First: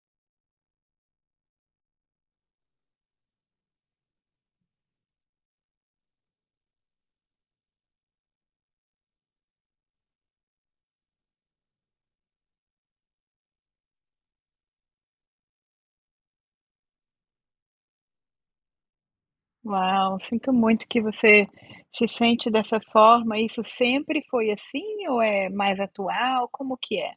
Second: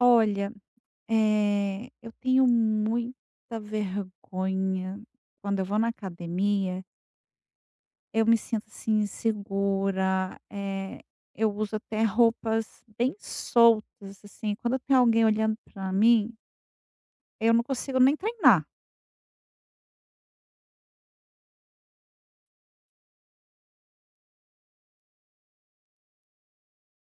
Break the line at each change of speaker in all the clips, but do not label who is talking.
Olha, eu tenho muita vergonha. Quando eu vou na academia, eu me sinto assim insegura, eu uso até roupas bem soltas, assim, quando tem alguém olhando pra mim, eu não consigo nem treinar.
Uau, sinto muito que você se sente dessa forma. Isso sempre foi assim ou é mais atual? Como que é?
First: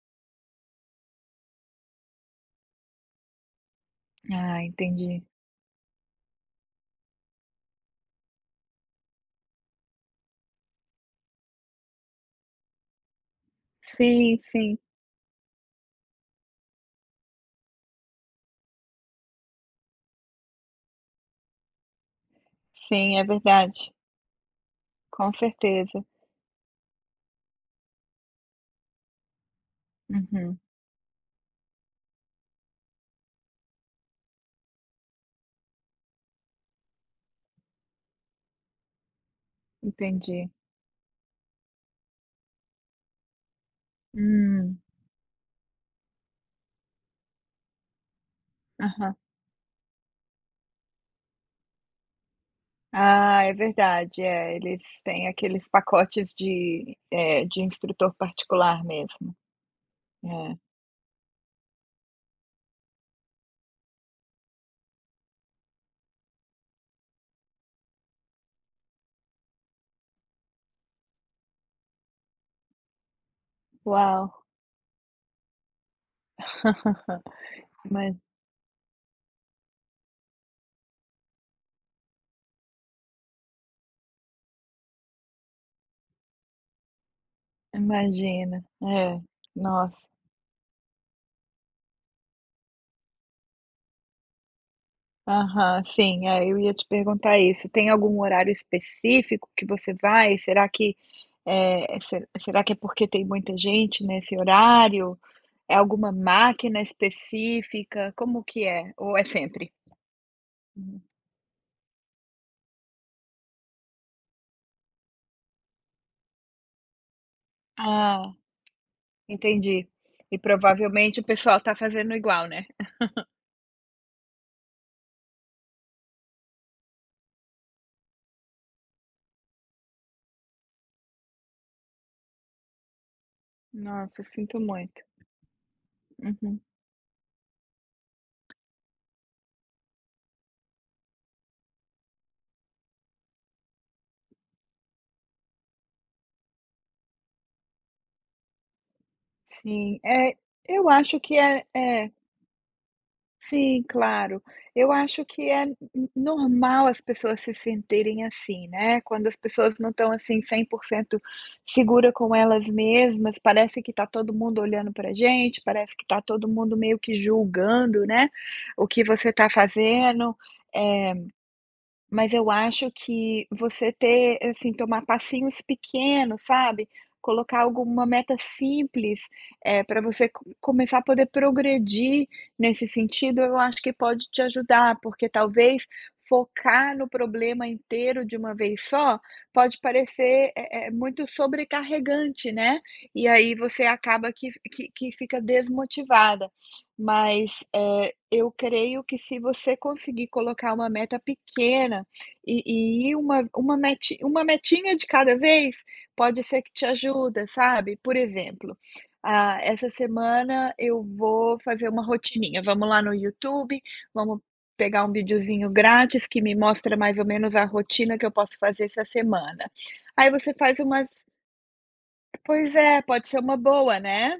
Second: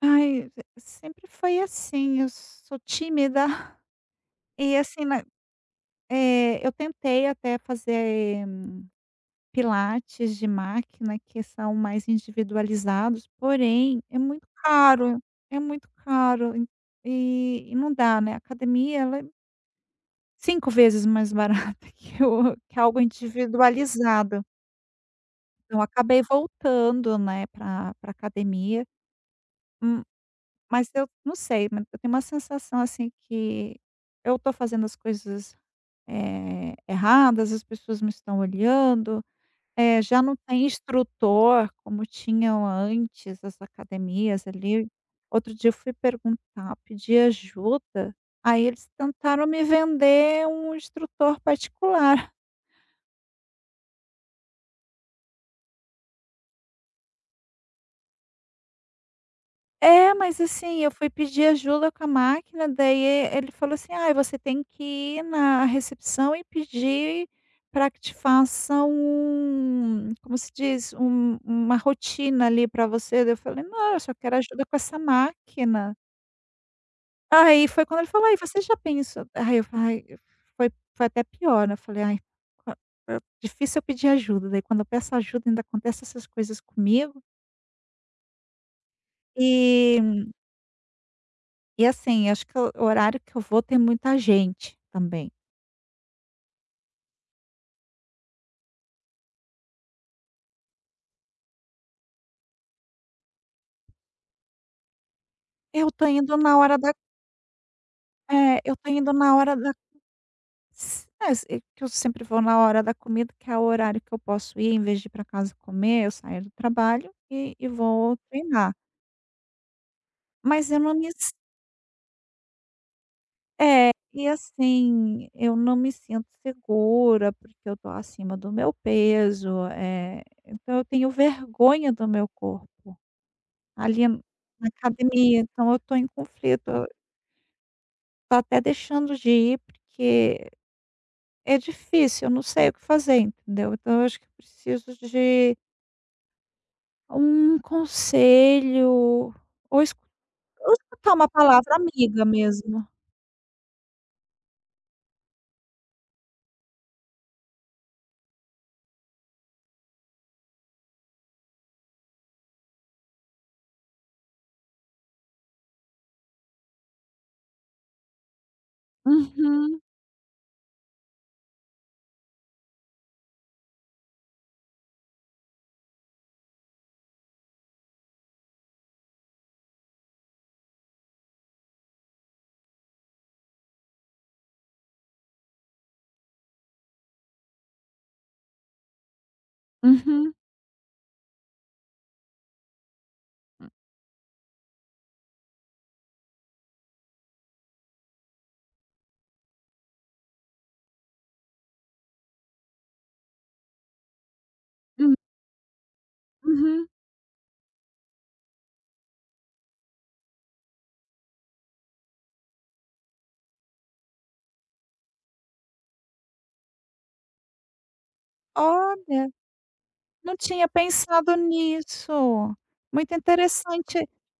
Ai, sempre foi assim, eu sou tímida.
Ah,
E assim,
entendi.
eu tentei até fazer pilates de máquina que são mais individualizados, porém
Sim, sim.
é muito caro en e não dá, né, a academia ela é 5 vezes mais barata que o que algo
Sim, é verdade.
individualizado.
Com
Então
certeza.
acabei voltando, né, para academia, hum,
Uhum,
mas eu não sei, mas eu tenho uma sensação, assim, que eu tô fazendo as coisas, erradas, as pessoas me estão olhando. É, já não
entendi.
tem instrutor como tinham antes as academias
Hum,
ali. Outro dia eu fui perguntar, pedir ajuda, aí eles
aham.
tentaram me vender um instrutor particular.
Ah, é verdade. É, eles têm aqueles pacotes de instrutor particular mesmo.
É, mas
É.
assim, eu fui pedir ajuda com a máquina, daí ele falou assim: "Ai, você tem que ir na recepção e pedir para que te façam um como se diz? Uma rotina ali para você". Daí eu falei: "Não, eu só quero
Uau!
ajuda com essa máquina". Aí foi quando
Ima
ele falou: "Aí, você já pensou". Aí eu falei: ai, foi até pior, né, eu falei: "Ai, qua difícil eu pedir ajuda, daí quando eu peço ajuda ainda acontece essas coisas comigo".
imagina. É. Nossa.
E e assim, acho que o horário que eu vou tem muita gente também.
Aham, sim, eu ia te perguntar isso. Tem algum horário específico que você vai? Será que, é se Será que é porque tem muita gente nesse horário? É
Eu tô
alguma
indo na hora
máquina
da
específica? Como que
eu
é?
tô indo
Ou é
na hora
sempre?
da é,
Uhum.
s é, se Que eu sempre vou na hora da comida, que é o horário que eu posso ir, em vez de ir pra casa comer, eu saio do trabalho e vou
Ah,
treinar.
entendi. E
Mas eu não me.
provavelmente o pessoal tá fazendo igual, né?
É, e assim, eu não me sinto segura, porque eu tô acima do meu peso, então eu tenho vergonha do meu corpo. Ali
Nossa, sinto
na
muito.
academia, então eu tô em
Uhum.
conflito, eu tô até deixando de ir, porque é difícil, eu não sei o que fazer, entendeu. Então eu acho que eu preciso de um conselho, ou
Sim,
escu ou
eu
escutar
acho
uma
que é
palavra
é
amiga mesmo.
Sim, claro. Eu acho que é n normal as pessoas se sentirem assim, né, quando as pessoas não estão, assim, 100% segura com elas mesmas. Parece que tá todo mundo olhando pra gente, parece que tá todo mundo meio que julgando, né, o que você tá
Uhum,
fazendo. eh mas eu acho que você ter, assim, tomar passinhos pequenos, sabe, colocar alguma meta simples, para você co começar a poder progredir nesse sentido. Eu acho que pode te ajudar, porque talvez focar no problema inteiro de uma vez só pode
uhum,
parecer, muito sobrecarregante, né, e aí você acaba que fica desmotivada. Mas, eu creio que se você conseguir colocar uma meta pequena, e uma metinha de
hum,
cada vez pode ser que te
uhum.
ajuda, sabe. Por exemplo, ah, essa semana eu vou fazer uma rotininha. Vamos lá no YouTube, vamos pegar um videozinho grátis que me mostra mais ou menos a rotina que eu posso fazer essa
Olha.
semana. Aí
Não
você
tinha
faz umas,
pensado nisso.
pois é,
Muito
pode ser uma
interessante.
boa, né.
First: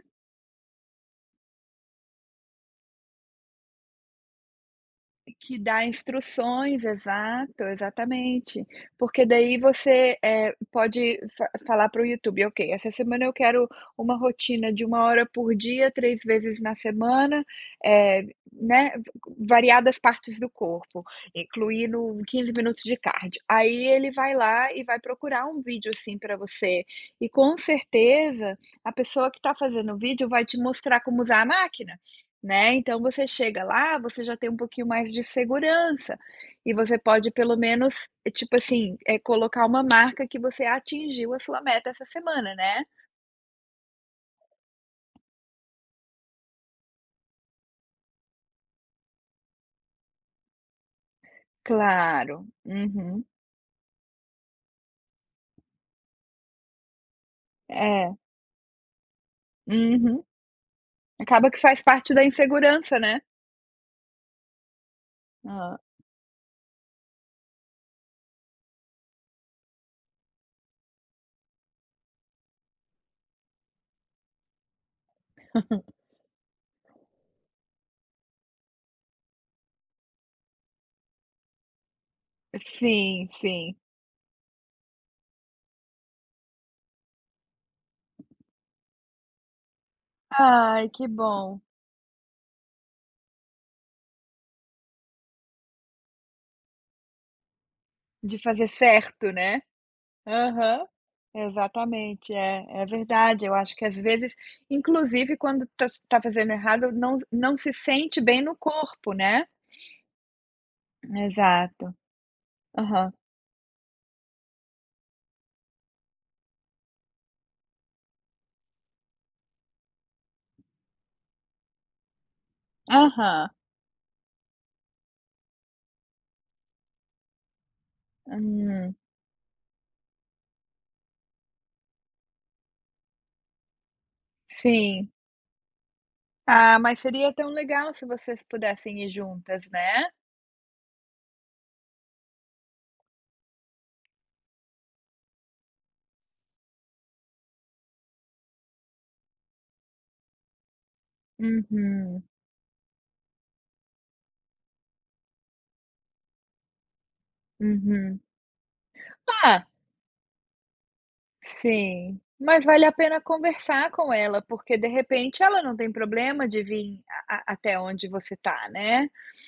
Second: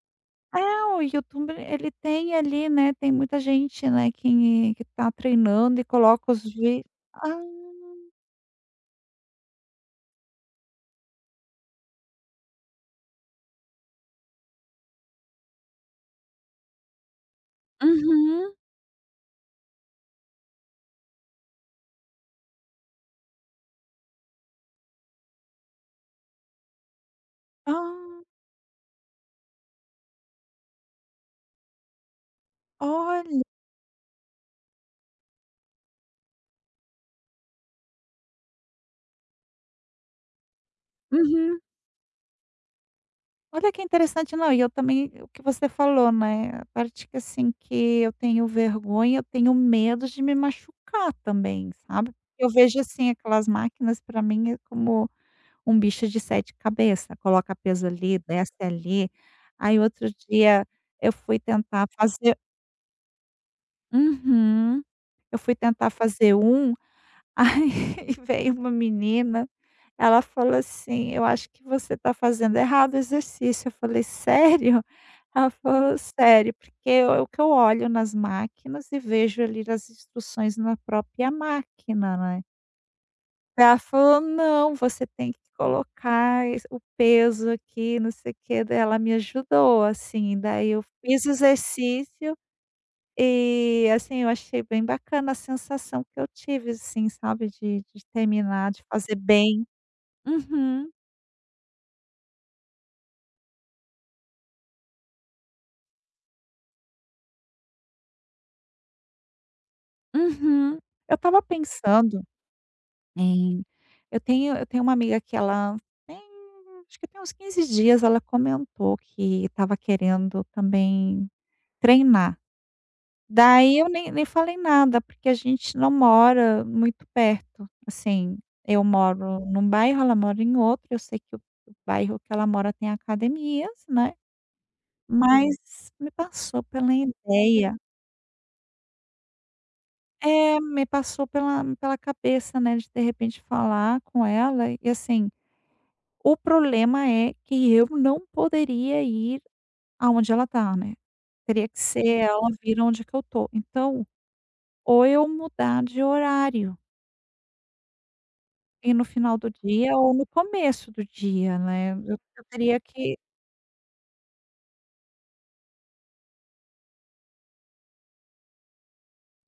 É, o YouTube ele tem ali, né, tem muita gente, né, que tá
Que
treinando e
dá
coloca os
instruções,
vídeos. Ah.
exato, exatamente. Porque daí você, pode fa falar para o YouTube: "Ok, essa semana eu quero uma rotina de uma hora por dia, 3 vezes na semana, eh,
Uhum.
né, variadas partes do corpo, incluindo 15 minutos de cardio". Aí ele vai lá e vai procurar um vídeo assim para você. E com
Ah,
certeza a pessoa que está fazendo o vídeo vai te mostrar como usar a máquina. Né, então você
olha.
chega lá, você já tem um pouquinho mais de segurança, e você pode pelo menos, tipo assim, colocar uma marca que você atingiu a sua
Uhum.
meta essa semana, né.
Olha que interessante. Não, e eu também o que você falou, né, a parte que, assim, que eu tenho vergonha, eu tenho medo de me machucar também, sabe.
Claro.
Eu vejo, assim,
Uhum.
aquelas máquinas para mim é como um bicho de 7 cabeças, coloca peso
É.
ali, desce ali. Aí outro
Uhum.
dia eu fui
Acaba que faz
tentar
parte da
fazer.
insegurança, né.
Uhum. Eu fui
Hã.
tentar fazer um, aí veio uma menina, ela falou assim: "Eu acho que você está fazendo errado o exercício". Eu falei: "Sério?". Ela falou: "Sério, porque é o que eu olho nas máquinas e vejo ali as instruções na própria máquina, né".
Sim, sim.
Ela falou: "Não, você tem que colocar es o peso aqui, não sei o quê", daí ela me ajudou, assim, daí eu
Ai, que
fiz o
bom.
exercício e, assim, eu achei bem bacana a sensação que eu tive, assim, sabe, de
De fazer
terminar, de fazer
certo, né.
bem.
Aham,
Uhum,
exatamente, é, é verdade. Eu acho que às vezes, inclusive quando tá fazendo errado, não se sente bem no corpo, né.
uhum. Eu tava
Exato.
pensando
Aham,
em eu tenho uma amiga que ela tem, acho que tem uns 15 dias, ela comentou que estava querendo também treinar.
aham.
Daí eu nem falei nada, porque a gente não mora muito perto, assim, eu
Hum,
moro num bairro, ela mora em outro, eu sei que o bairro que ela mora tem academias, né,
sim.
mas me passou
Ah,
pela
mas seria tão
ideia,
legal se vocês pudessem ir juntas, né.
me passou pela cabeça, né, de repente falar com ela e assim, o problema é que eu não poderia ir aonde ela tá, né, teria que ser
Uhum,
ela vir aonde que eu tô. Então, ou eu mudar de horário.
uhum.
E no final do
Ah,
dia ou no começo do dia, né, eu
sim.
eu
Mas
teria
vale a
que.
pena conversar com ela, porque de repente ela não tem problema de vir a até onde você tá, né.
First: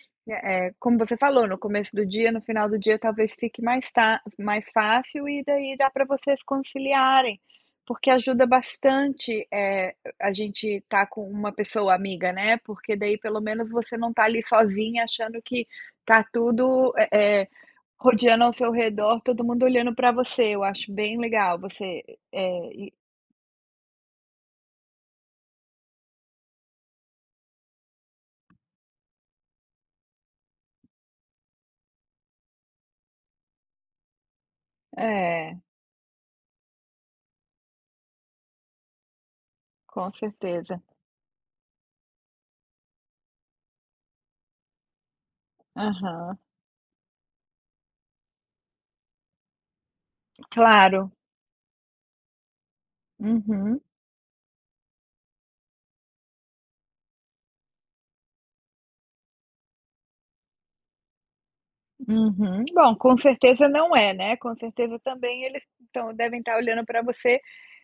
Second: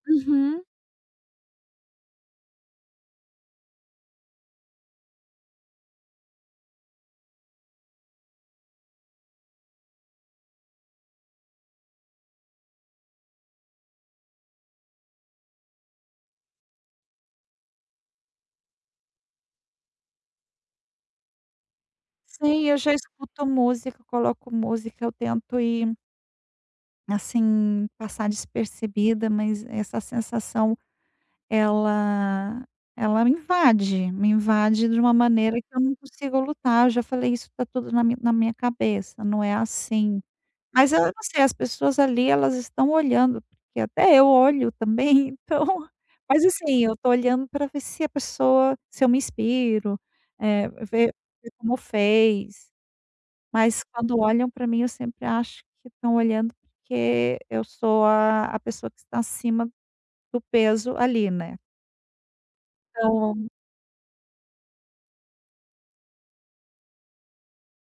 Uhum.
É, como você falou, no começo do dia, no final do dia, talvez fique mais fácil, e daí dá para vocês conciliarem, porque ajuda bastante. É a gente estar com uma pessoa amiga, né, porque daí pelo menos você não tá ali sozinha achando que tá tudo, eh, rodeando ao seu redor, todo mundo olhando para você. Eu acho bem legal você,
Sim,
é
eu
e
já escuto música, coloco música, eu tento ir, assim, passar despercebida, mas essa sensação ela ela me invade de uma maneira
é,
que eu não consigo lutar, eu já falei: "Isso tá tudo na mi na minha cabeça, não é
com
assim".
certeza.
Mas eu não sei, as pessoas ali elas estão olhando, porque até eu olho também, então
Aham,
mas assim, eu tô olhando pra ver se a pessoa se eu me inspiro, eh,
claro.
ver ver como fez,
Uhum.
mas quando olham pra mim eu sempre acho que estão olhando porque eu sou a pessoa que está acima do peso ali, né,
Uhum. Bom, com
então.
certeza não é, né. Com certeza também eles estão, devem estar olhando para você,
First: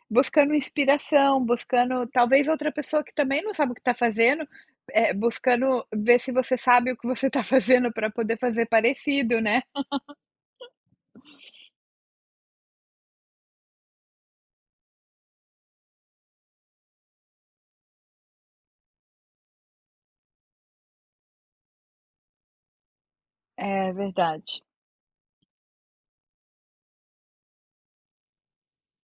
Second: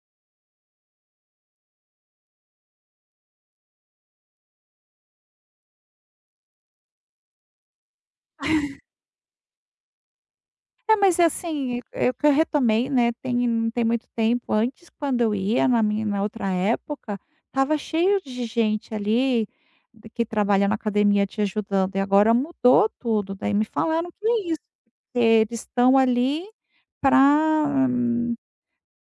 buscando inspiração, buscando talvez outra pessoa que também não sabe o que está fazendo, é buscando ver se você sabe o que você está fazendo para poder fazer parecido, né.
É, mas é assim, é o que eu retomei, né, tem não tem muito tempo, antes quando eu ia na outra época, tava cheio de gente ali, d que trabalha na academia te ajudando, e agora mudou tudo, daí me
É
falaram que é isso,
verdade.
que eles estão ali para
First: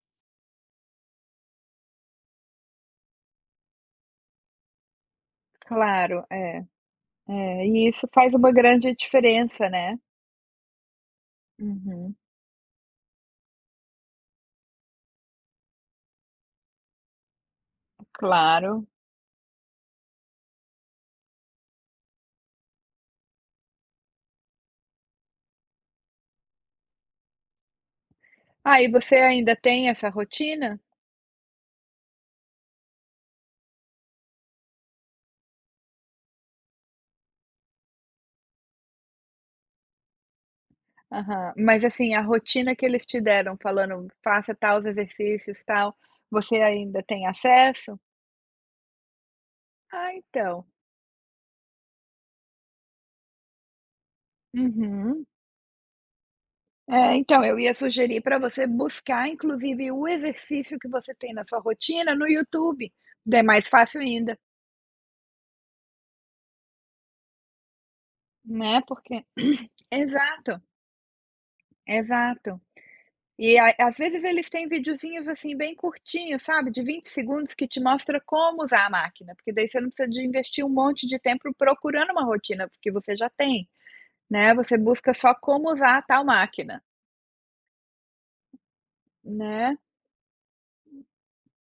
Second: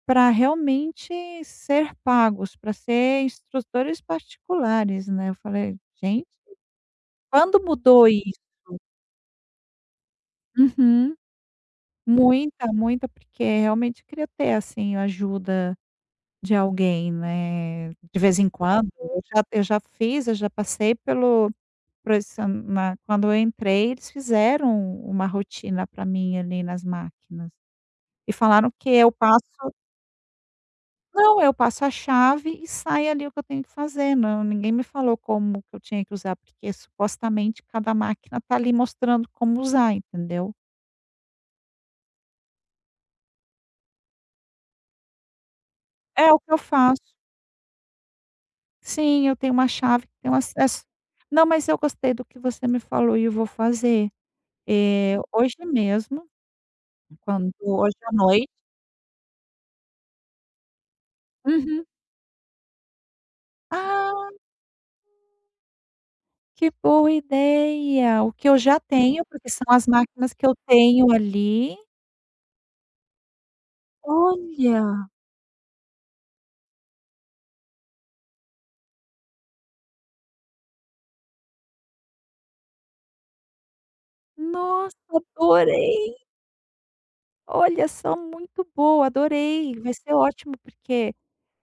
para realmente ser pagos, para ser instrutores particulares, né, eu falei:
Claro,
"Gente,
é,
quando
é, e
mudou
isso faz
isso?".
uma grande diferença, né.
Uhum.
Uhum,
Muita, muita, porque realmente queria ter, assim, a ajuda de alguém, né, de vez em
claro.
quando. Eu já fiz, eu já passei pelo por esse na quando eu entrei, eles fizeram uma rotina pra mim ali nas máquinas e falaram
Ah, e
que eu
você
passo.
ainda tem essa rotina?
Não, eu passo a chave e sai ali o que eu tenho que fazer, não, ninguém me falou como que eu tinha que usar, porque supostamente cada máquina tá ali mostrando como usar, entendeu.
Aham. Mas, assim, a rotina que eles te deram falando: "Faça tais exercícios, tal",
É o que
você
eu
ainda
faço.
tem acesso?
Sim, eu tenho uma chave
Ah,
que tem um
então.
acesso. Não, mas eu gostei do que você me falou e eu vou fazer.
Uhum.
Hoje mesmo,
É, então,
quando
eu ia
hoje à
sugerir para
noite.
você buscar, inclusive, o exercício que você tem na sua
Uhum.
rotina no YouTube. É mais fácil
Ah,
ainda,
que boa ideia! O que eu já
né, porque
tenho, porque são as máquinas que eu
exato,
tenho ali.
exato. E a às vezes eles têm
Olha!
videozinhos, assim, bem curtinhos, sabe, de 20 segundos, que te mostra como usar a máquina, porque daí você não precisa de investir um monte de tempo procurando uma rotina, porque você já tem, né. Você
Nossa,
busca só como usar a
adorei!
tal máquina,
Olha só, muito boa,
né.
adorei. Vai ser ótimo, porque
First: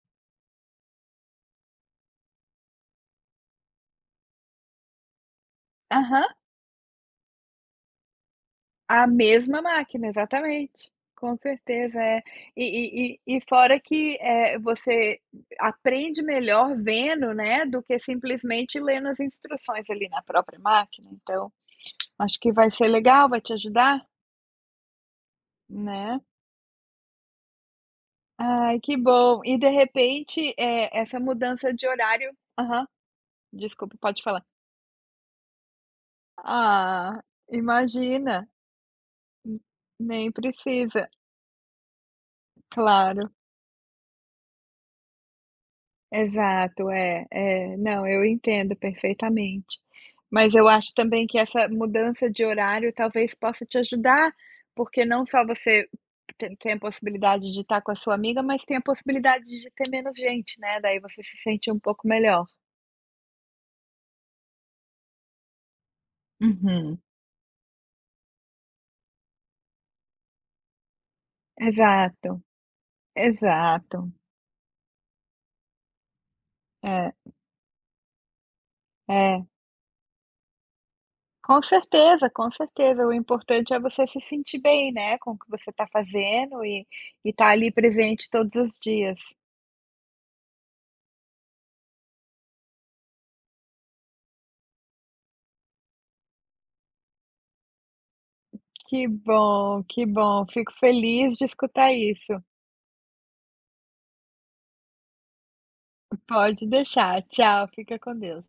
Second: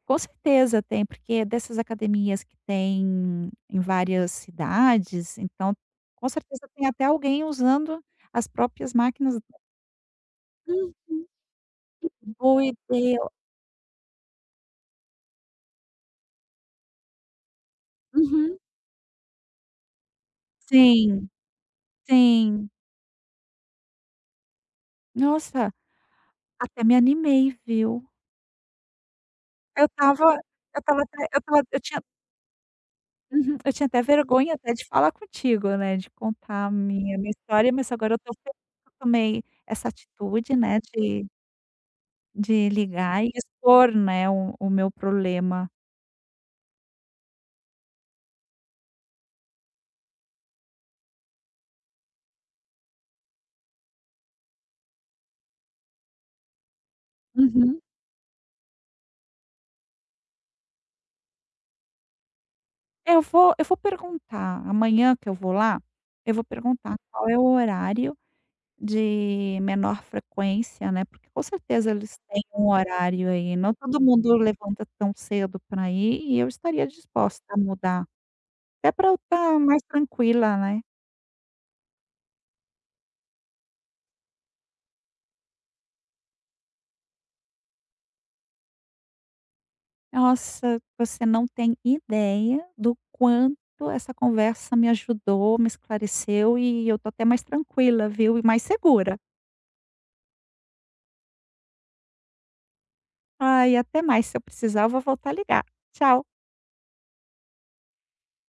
com certeza tem, porque dessas academias que tem em várias cidades, então
Aham,
com certeza tem até alguém usando as próprias
a
máquinas.
mesma máquina, exatamente.
Uhum.
Com certeza, é.
Boa
E e
ideia.
e e fora que, é, você aprende melhor vendo, né, do que
Uhum.
simplesmente lendo as instruções ali na própria máquina.
Sim,
Então acho que
sim.
vai ser legal, vai te ajudar.
Nossa,
Né.
até me animei, viu.
Ai, que bom. E de
Eu estava
repente,
eu
é,
estava
essa
até eu estava
mudança
Eu
de
tinha.
horário, aham,
Uhum. Eu tinha
desculpa,
até
pode falar.
vergonha até de falar contigo, né, de contar a minha
Ah,
minha história, mas agora eu estou
imagina,
feliz que eu tomei
n
essa
nem
atitude, né,
precisa.
de ligar e
Claro,
expor, né, o meu problema.
exato, é, é. Não, eu entendo perfeitamente. Mas eu acho também que essa mudança de horário talvez possa te ajudar, porque não só você tem a possibilidade de
Uhum.
estar com a sua amiga, mas tem a possibilidade de ter menos gente, né, daí você se sente um pouco melhor.
Eu vou perguntar, amanhã que eu vou lá, eu vou perguntar
Uhum,
qual é o horário de menor frequência, né, porque com certeza eles
exato.
têm um horário aí, não todo
Exato.
mundo levanta tão cedo para ir e eu estaria
É,
disposta a mudar, até para eu
é.
estar mais tranquila, né.
Com certeza, com certeza. O importante é você se sentir bem, né, com o que você está fazendo e tá ali presente todos os dias.
Nossa, você não tem ideia do quanto essa conversa me ajudou, me esclareceu e eu tô até mais tranquila, viu, e mais
Que
segura.
bom, que bom. Fico feliz de escutar isso.
Ai, até mais, se eu precisar eu vou voltar a ligar. Tchau.
Pode deixar. Tchau, fica com Deus.